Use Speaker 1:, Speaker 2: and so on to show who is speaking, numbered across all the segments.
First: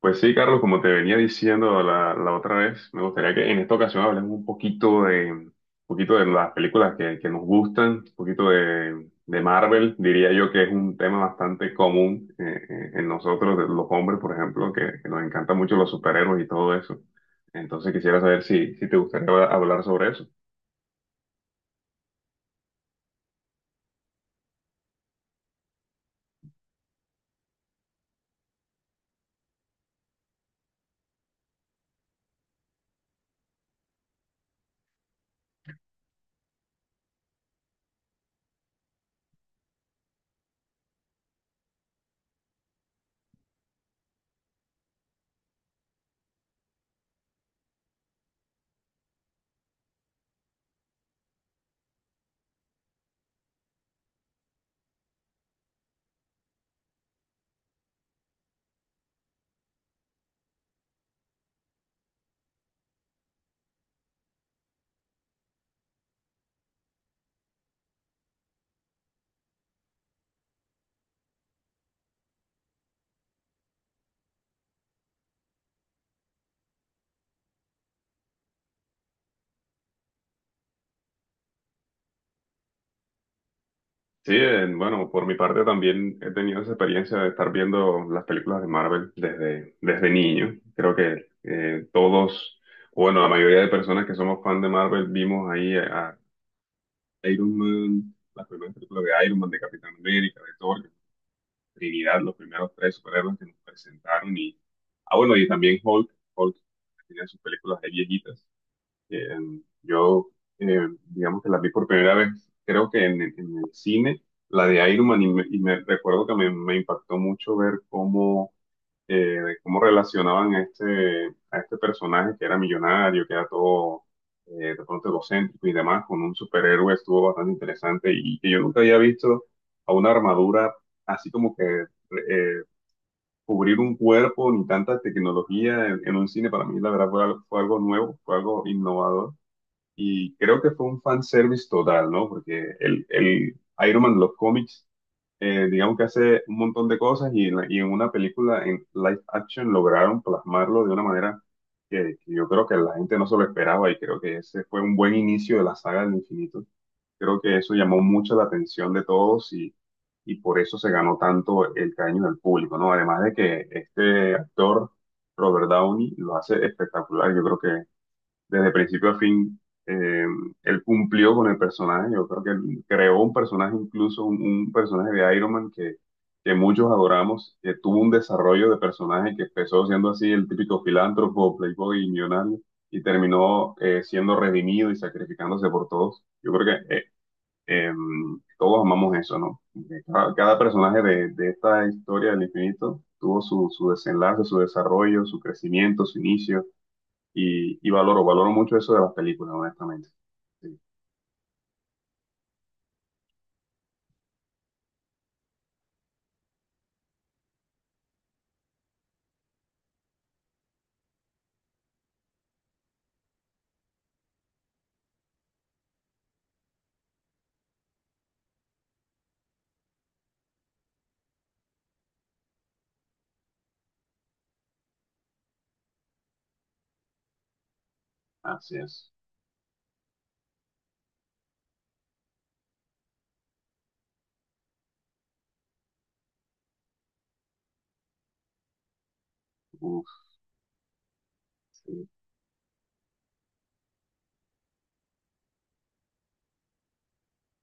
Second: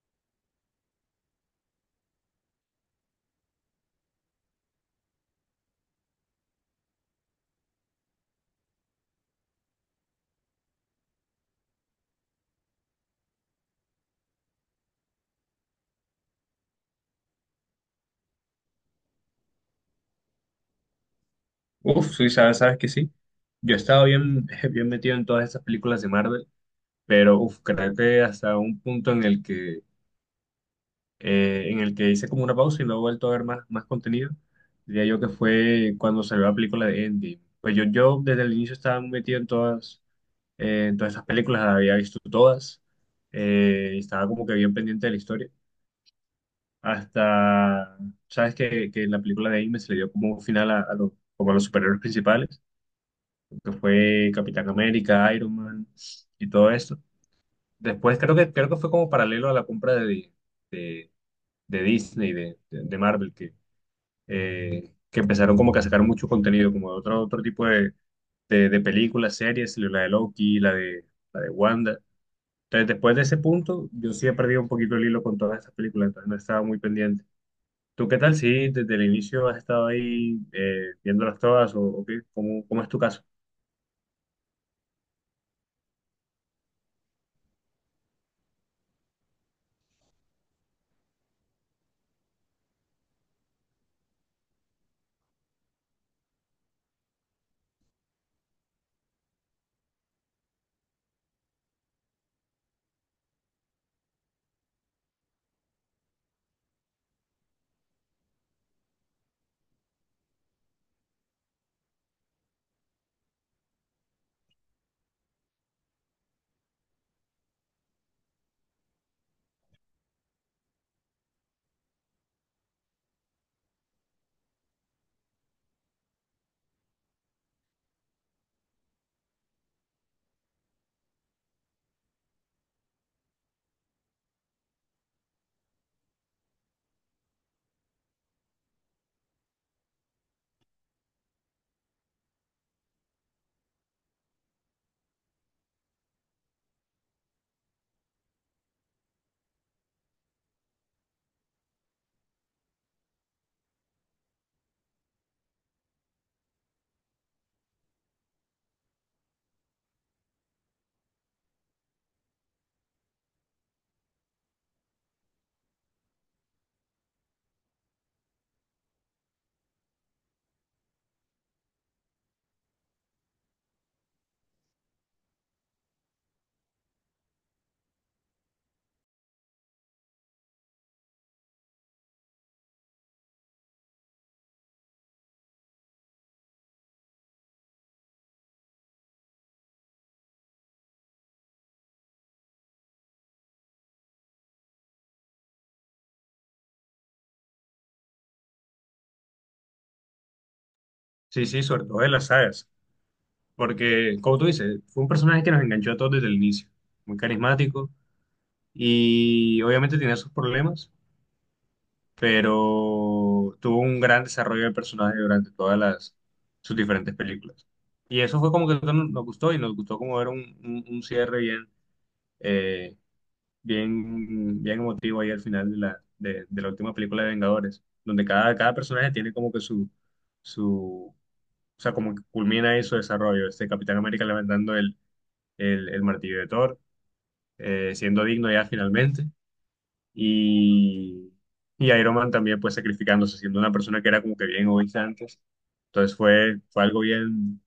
Speaker 1: Pues sí, Carlos, como te venía diciendo la otra vez, me gustaría que en esta ocasión hablemos un poquito un poquito de las películas que nos gustan, un poquito de Marvel, diría yo que es un tema bastante común en nosotros, de los hombres, por ejemplo, que nos encantan mucho los superhéroes y todo eso. Entonces quisiera saber si te gustaría hablar sobre eso.
Speaker 2: Uf, sí, sabes, sabes que sí. Yo he estado bien, bien metido en todas esas películas de Marvel, pero uf, creo que hasta un punto en el que hice como una pausa y no he vuelto a ver más contenido. Diría yo que fue cuando salió la película de Endgame. Pues yo desde el inicio estaba metido en todas esas películas, las había visto todas, y estaba como que bien pendiente de la historia. Hasta, sabes que en la película de Endgame se le dio como un final a los, como a los superhéroes principales, que fue Capitán América, Iron Man y todo esto. Después creo que fue como paralelo a la compra de, de Disney, de Marvel, que empezaron como que a sacar mucho contenido, como de otro, otro tipo de películas, series, la de Loki, la de Wanda. Entonces, después de ese punto, yo sí he perdido un poquito el hilo con todas esas películas, entonces no estaba muy pendiente. ¿Tú qué tal? Sí, desde el inicio has estado ahí viéndolas todas o, ¿o qué? ¿Cómo, cómo es tu caso?
Speaker 1: Sí, bueno, por mi parte también he tenido esa experiencia de estar viendo las películas de Marvel desde niño. Creo que todos, o bueno, la mayoría de personas que somos fan de Marvel vimos ahí a Iron Man, las primeras películas de Iron Man, de Capitán América, de Thor, Trinidad, los primeros tres superhéroes que nos presentaron. Y, bueno, y también Hulk, Hulk tenía sus películas de viejitas. Eh, yo, digamos que la vi por primera vez, creo que en el cine, la de Iron Man, y me recuerdo que me impactó mucho ver cómo, cómo relacionaban a este personaje que era millonario, que era todo de pronto egocéntrico y demás, con un superhéroe, estuvo bastante interesante y que yo nunca había visto a una armadura así como que eh, cubrir un cuerpo ni tanta tecnología en un cine, para mí la verdad fue fue algo nuevo, fue algo innovador y creo que fue un fanservice total, ¿no? Porque el Iron Man de los cómics, digamos que hace un montón de cosas y en una película en live action lograron plasmarlo de una manera que yo creo que la gente no se lo esperaba y creo que ese fue un buen inicio de la saga del infinito. Creo que eso llamó mucho la atención de todos y por eso se ganó tanto el cariño del público, ¿no? Además de que este actor, Robert Downey, lo hace espectacular. Yo creo que desde principio a fin, eh, él cumplió con el personaje. Yo creo que él creó un personaje, incluso un personaje de Iron Man que muchos adoramos, que tuvo un desarrollo de personaje que empezó siendo así el típico filántropo, playboy y millonario, y terminó siendo redimido y sacrificándose por todos. Yo creo que eh, todos amamos eso, ¿no? Que cada personaje de esta historia del infinito tuvo su desenlace, su desarrollo, su crecimiento, su inicio y valoro, valoro mucho eso de las películas, honestamente. Sí,
Speaker 2: Sí, sí, sobre todo de las sagas. Porque, como tú dices, fue un personaje que nos enganchó a todos desde el inicio. Muy carismático y obviamente tenía sus problemas, pero tuvo un gran desarrollo de personaje durante todas las, sus diferentes películas. Y eso fue como que nos gustó y nos gustó como era un, un cierre bien, eh, bien, bien emotivo ahí al final de la, de la última película de Vengadores, donde cada, cada
Speaker 1: así
Speaker 2: personaje
Speaker 1: es.
Speaker 2: tiene como que su, o sea, como que culmina ahí su desarrollo. Este Capitán América levantando el martillo de Thor, siendo digno ya finalmente,
Speaker 1: Uf,
Speaker 2: y, y
Speaker 1: sí,
Speaker 2: Iron Man también pues sacrificándose, siendo una persona que era como que bien egoísta antes. Entonces fue, fue algo bien,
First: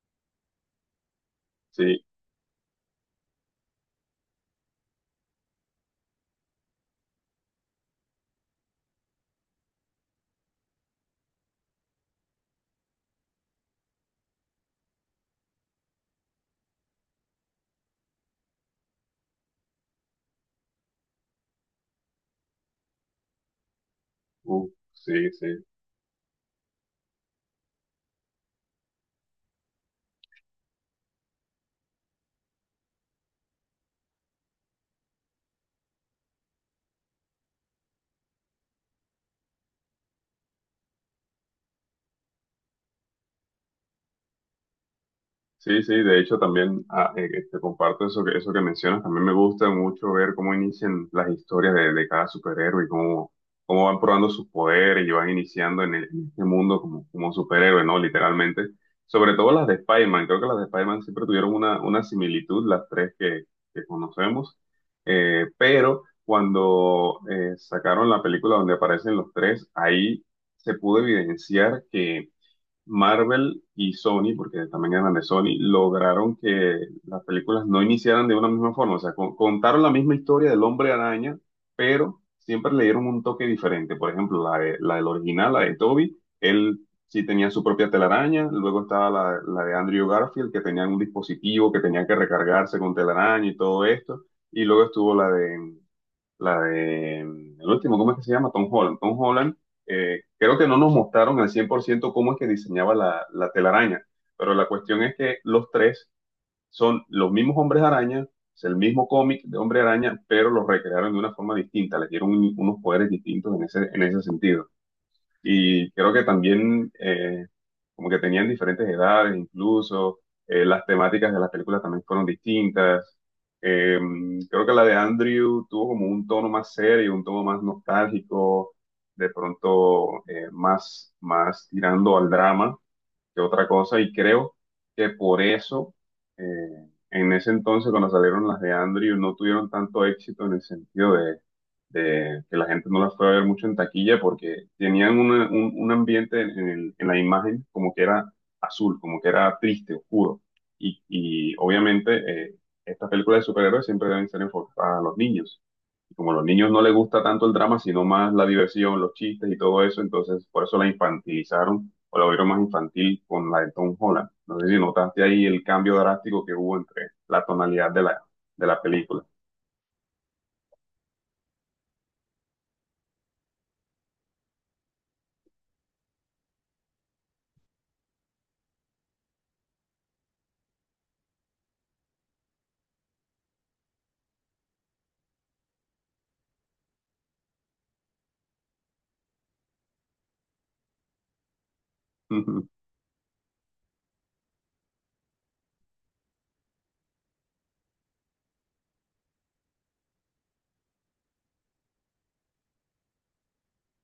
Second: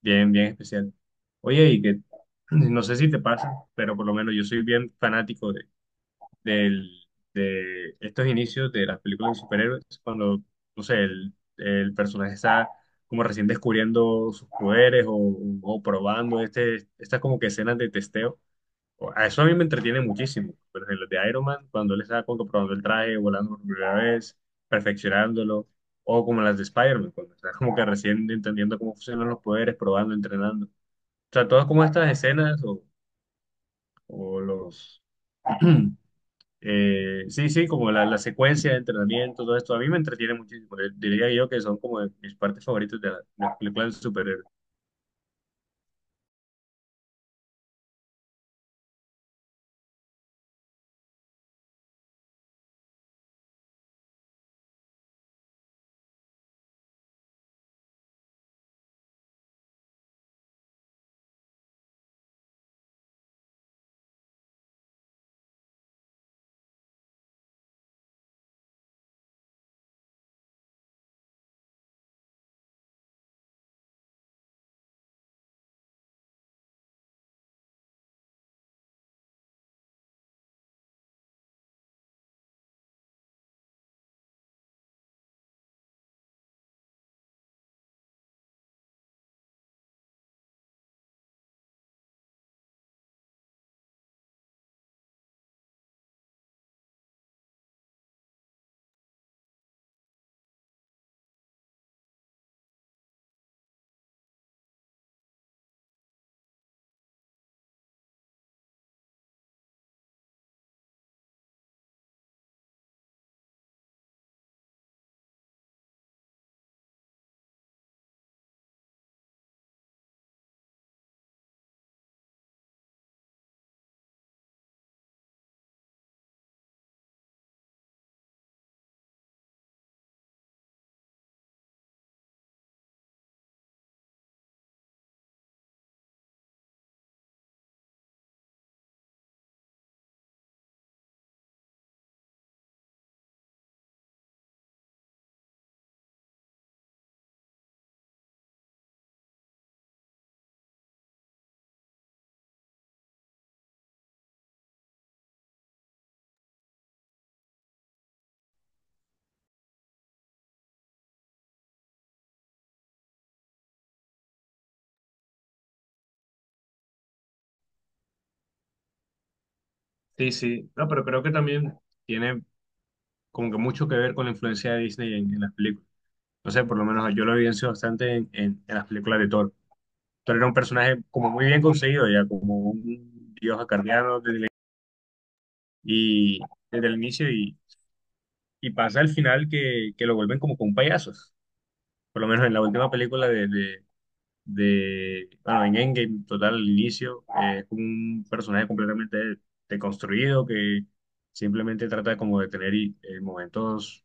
Speaker 2: bien, bien especial. Oye, y que
Speaker 1: sí.
Speaker 2: no sé si te pasa, pero por lo menos yo soy bien fanático de, del- de estos inicios de las películas de superhéroes, cuando, no sé, el personaje está como recién descubriendo sus poderes o probando este, estas como que escenas de testeo o... A eso a mí me entretiene muchísimo. Pero en los de Iron Man, cuando él está como que probando el traje, volando por primera vez,
Speaker 1: Uf, sí, sí.
Speaker 2: perfeccionándolo, o como las de Spider-Man, cuando está como que recién entendiendo cómo funcionan los poderes, probando, entrenando. O sea, todas como estas escenas o los... sí, sí, como la secuencia de entrenamiento, todo esto, a mí me entretiene muchísimo. Diría yo que son como de mis partes favoritas de, de las películas de superhéroes.
Speaker 1: Sí, sí, de hecho también te comparto eso eso que mencionas. También me gusta mucho ver cómo inician las historias de cada superhéroe y cómo van probando sus poderes y van iniciando en, en este mundo como, superhéroe, ¿no? Literalmente. Sobre todo las de Spider-Man. Creo que las de Spider-Man siempre tuvieron una similitud, las tres que conocemos. Pero cuando sacaron la película donde aparecen los tres, ahí se pudo evidenciar que Marvel y Sony, porque también eran de Sony, lograron que las películas no iniciaran de una misma forma. O sea, contaron la misma historia del Hombre Araña, pero siempre le dieron un toque diferente. Por ejemplo, la del original, la de Toby, él sí tenía su propia telaraña. Luego estaba la de Andrew Garfield, que tenía un dispositivo que tenía que recargarse con telaraña y todo esto. Y luego estuvo la de el último, ¿cómo es que se llama? Tom Holland. Tom Holland, creo que no nos mostraron al 100% cómo es que diseñaba la telaraña, pero la cuestión es que los tres son los mismos hombres araña, es el mismo cómic de hombre araña, pero los recrearon de una forma distinta, les dieron unos poderes distintos en ese sentido. Y creo que también como que tenían diferentes edades incluso, las temáticas de las películas también fueron distintas. Eh, creo que la de Andrew tuvo como un tono más serio, un tono más nostálgico, de pronto más tirando al drama que otra cosa y creo que por eso en ese entonces cuando salieron las de Andrew no tuvieron tanto éxito en el sentido de que la gente no las fue a ver mucho en taquilla porque tenían un ambiente en, en la imagen como que era azul, como que era triste, oscuro y obviamente estas películas de superhéroes siempre deben ser enfocadas a los niños. Y como a los niños no les gusta tanto el drama, sino más la diversión, los chistes y todo eso, entonces por eso la infantilizaron o lo vieron más infantil con la de Tom Holland. No sé si notaste ahí el cambio drástico que hubo entre la tonalidad de de la película.
Speaker 2: Sí, sí. No, pero creo que también tiene como que mucho que ver con la influencia de Disney en las películas. No sé, por lo menos yo lo evidencio bastante en, en las películas de Thor. Thor era un personaje como muy bien conseguido, ya como un dios acarreado desde el, y, desde el inicio y pasa al final que lo vuelven como con payasos. Por lo menos en la última película bueno, en Endgame, total, al inicio, es como un personaje completamente deconstruido que simplemente trata como de tener momentos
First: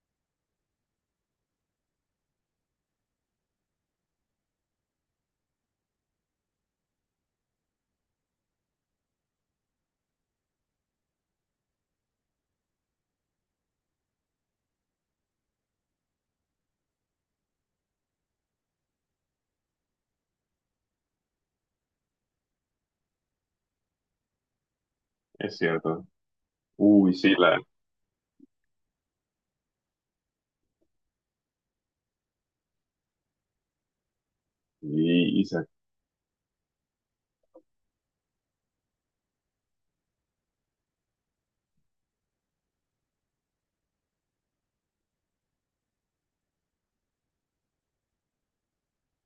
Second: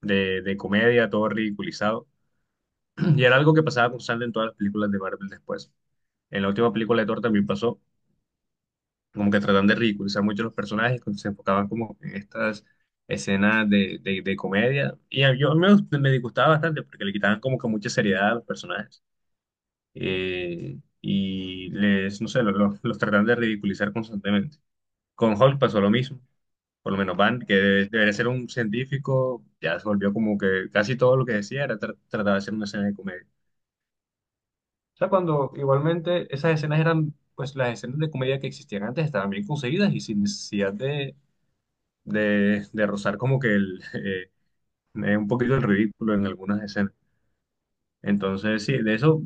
Speaker 2: de comedia, todo ridiculizado. Y era algo que pasaba constante en todas las películas de Marvel después. En la última película de Thor también pasó, como que tratan de ridiculizar mucho los personajes, cuando se enfocaban como en estas escenas de, de comedia. Yo a mí me, me disgustaba bastante porque le quitaban como que mucha seriedad a los personajes. Y les, no sé, los tratan de ridiculizar constantemente. Con
Speaker 1: Es
Speaker 2: Hulk pasó lo
Speaker 1: cierto.
Speaker 2: mismo. Por lo
Speaker 1: Uy,
Speaker 2: menos
Speaker 1: sí,
Speaker 2: Van, que
Speaker 1: la.
Speaker 2: debería ser un científico, ya se volvió como que casi todo lo que decía era tratar de hacer una escena de comedia. O sea,
Speaker 1: Y, y
Speaker 2: cuando
Speaker 1: se-
Speaker 2: igualmente esas escenas eran, pues las escenas de comedia que existían antes estaban bien conseguidas y sin necesidad de rozar como que el, un poquito el ridículo en algunas escenas. Entonces, sí, de eso,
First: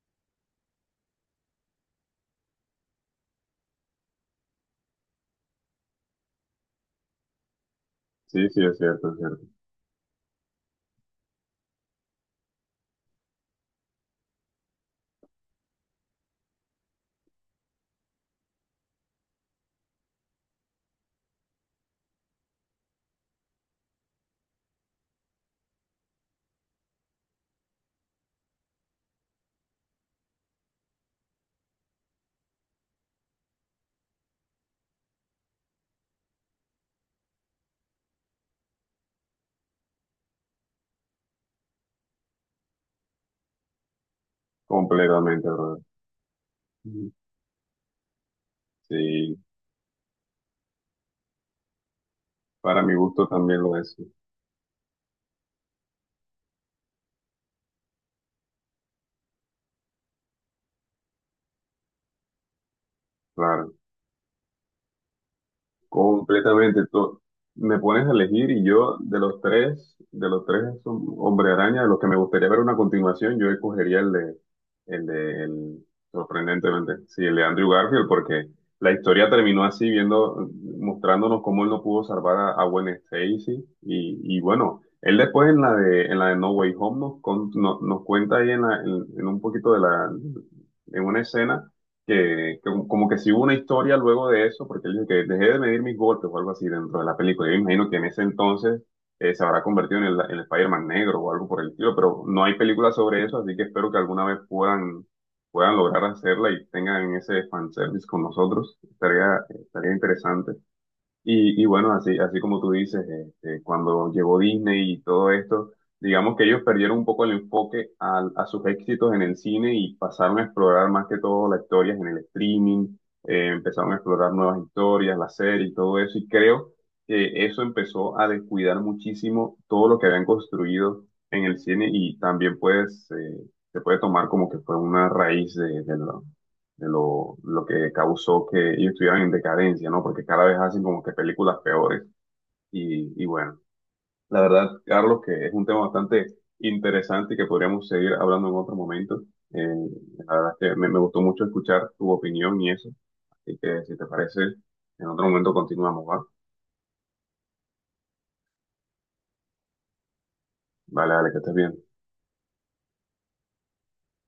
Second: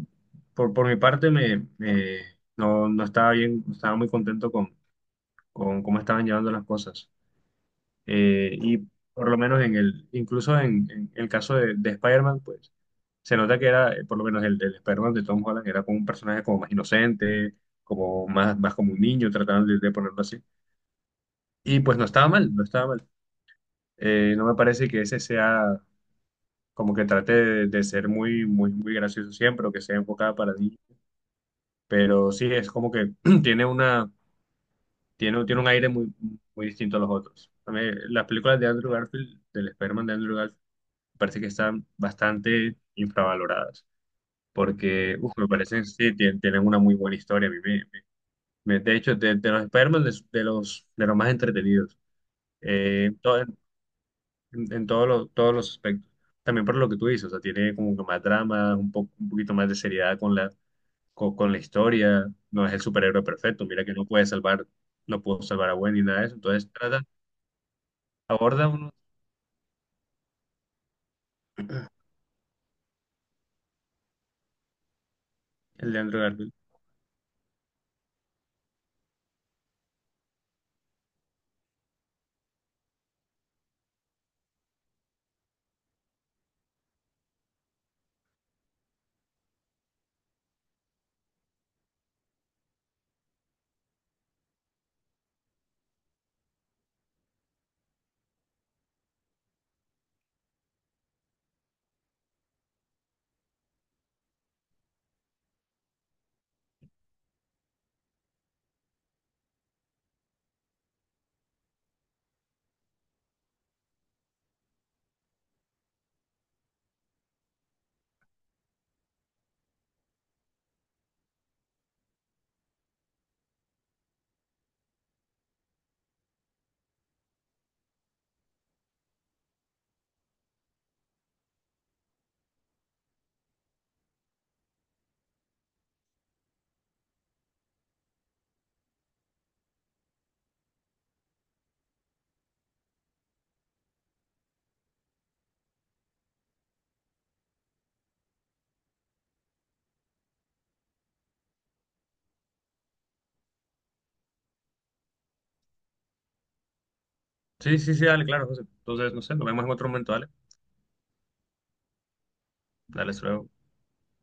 Speaker 2: por mi parte, me, no, no estaba bien, no estaba muy contento con cómo estaban llevando las cosas.
Speaker 1: sí, sí, es
Speaker 2: Y
Speaker 1: cierto, es
Speaker 2: por lo
Speaker 1: cierto.
Speaker 2: menos en el, incluso en el caso de Spider-Man, pues se nota que era, por lo menos el Spider-Man de Tom Holland era como un personaje como más inocente, como más, más como un niño, trataron de ponerlo así. Y pues no estaba mal, no estaba mal. No me parece que ese sea como que trate de ser muy, muy, muy gracioso siempre o que sea enfocada para niños. Pero sí, es como que tiene una, tiene, tiene un aire muy, muy distinto a los otros. A mí, las películas de Andrew Garfield, del Spider-Man de Andrew Garfield, me parece que están bastante infravaloradas, porque uf,
Speaker 1: Completamente,
Speaker 2: me parece
Speaker 1: brother.
Speaker 2: que sí, tienen una muy buena historia. A mí me- me- me- De hecho,
Speaker 1: Sí,
Speaker 2: de los Spider-Man, de los más entretenidos,
Speaker 1: para mi
Speaker 2: en,
Speaker 1: gusto también lo es.
Speaker 2: en todos los aspectos. También por lo que tú dices, o sea, tiene como que más drama, un poco, un poquito más de seriedad con la historia. No es el superhéroe perfecto,
Speaker 1: Claro.
Speaker 2: mira que no puede salvar, no pudo salvar a Gwen ni nada de eso. Entonces,
Speaker 1: Completamente.
Speaker 2: trata,
Speaker 1: Tú me pones a elegir y
Speaker 2: aborda uno
Speaker 1: yo de los tres, Hombre Araña, de los que me gustaría ver una continuación, yo escogería el de, el-
Speaker 2: el de Andrew Garfield.
Speaker 1: sorprendentemente, sí, el de Andrew Garfield, porque la historia terminó así, viendo, mostrándonos cómo él no pudo salvar a Gwen Stacy y bueno, él después en la de No Way Home nos, con- no- nos cuenta ahí en, en un poquito de la, en una escena que como que si hubo una historia luego de eso, porque él dijo que dejé de medir mis golpes o algo así dentro de la película. Yo me imagino que en ese entonces se habrá convertido en el Spider-Man negro o algo por el estilo, pero no hay película sobre eso, así que espero que alguna vez puedan, puedan lograr hacerla y tengan ese fanservice con nosotros. Estaría, estaría interesante. Y bueno, así, así como tú dices, cuando llegó Disney y todo esto, digamos que ellos perdieron un poco el enfoque sus éxitos en el cine y pasaron a explorar más que todo las historias en el streaming, empezaron a explorar nuevas historias, la serie y todo eso. Y creo que eso empezó a descuidar muchísimo todo lo que habían construido en el cine y también pues se puede tomar como que fue una raíz de lo que causó que ellos estuvieran en decadencia, ¿no? Porque cada vez hacen como que películas peores. Y bueno, la verdad, Carlos, que es un tema bastante interesante y que podríamos seguir hablando en otro momento. Eh, la verdad es que me gustó mucho escuchar tu opinión y eso. Así que si te parece, en otro momento continuamos, ¿va?
Speaker 2: Sí, sí, sí, dale, claro, José. Entonces, no sé, nos vemos en otro momento, dale.
Speaker 1: Vale, dale que estés bien.
Speaker 2: Dale, hasta luego.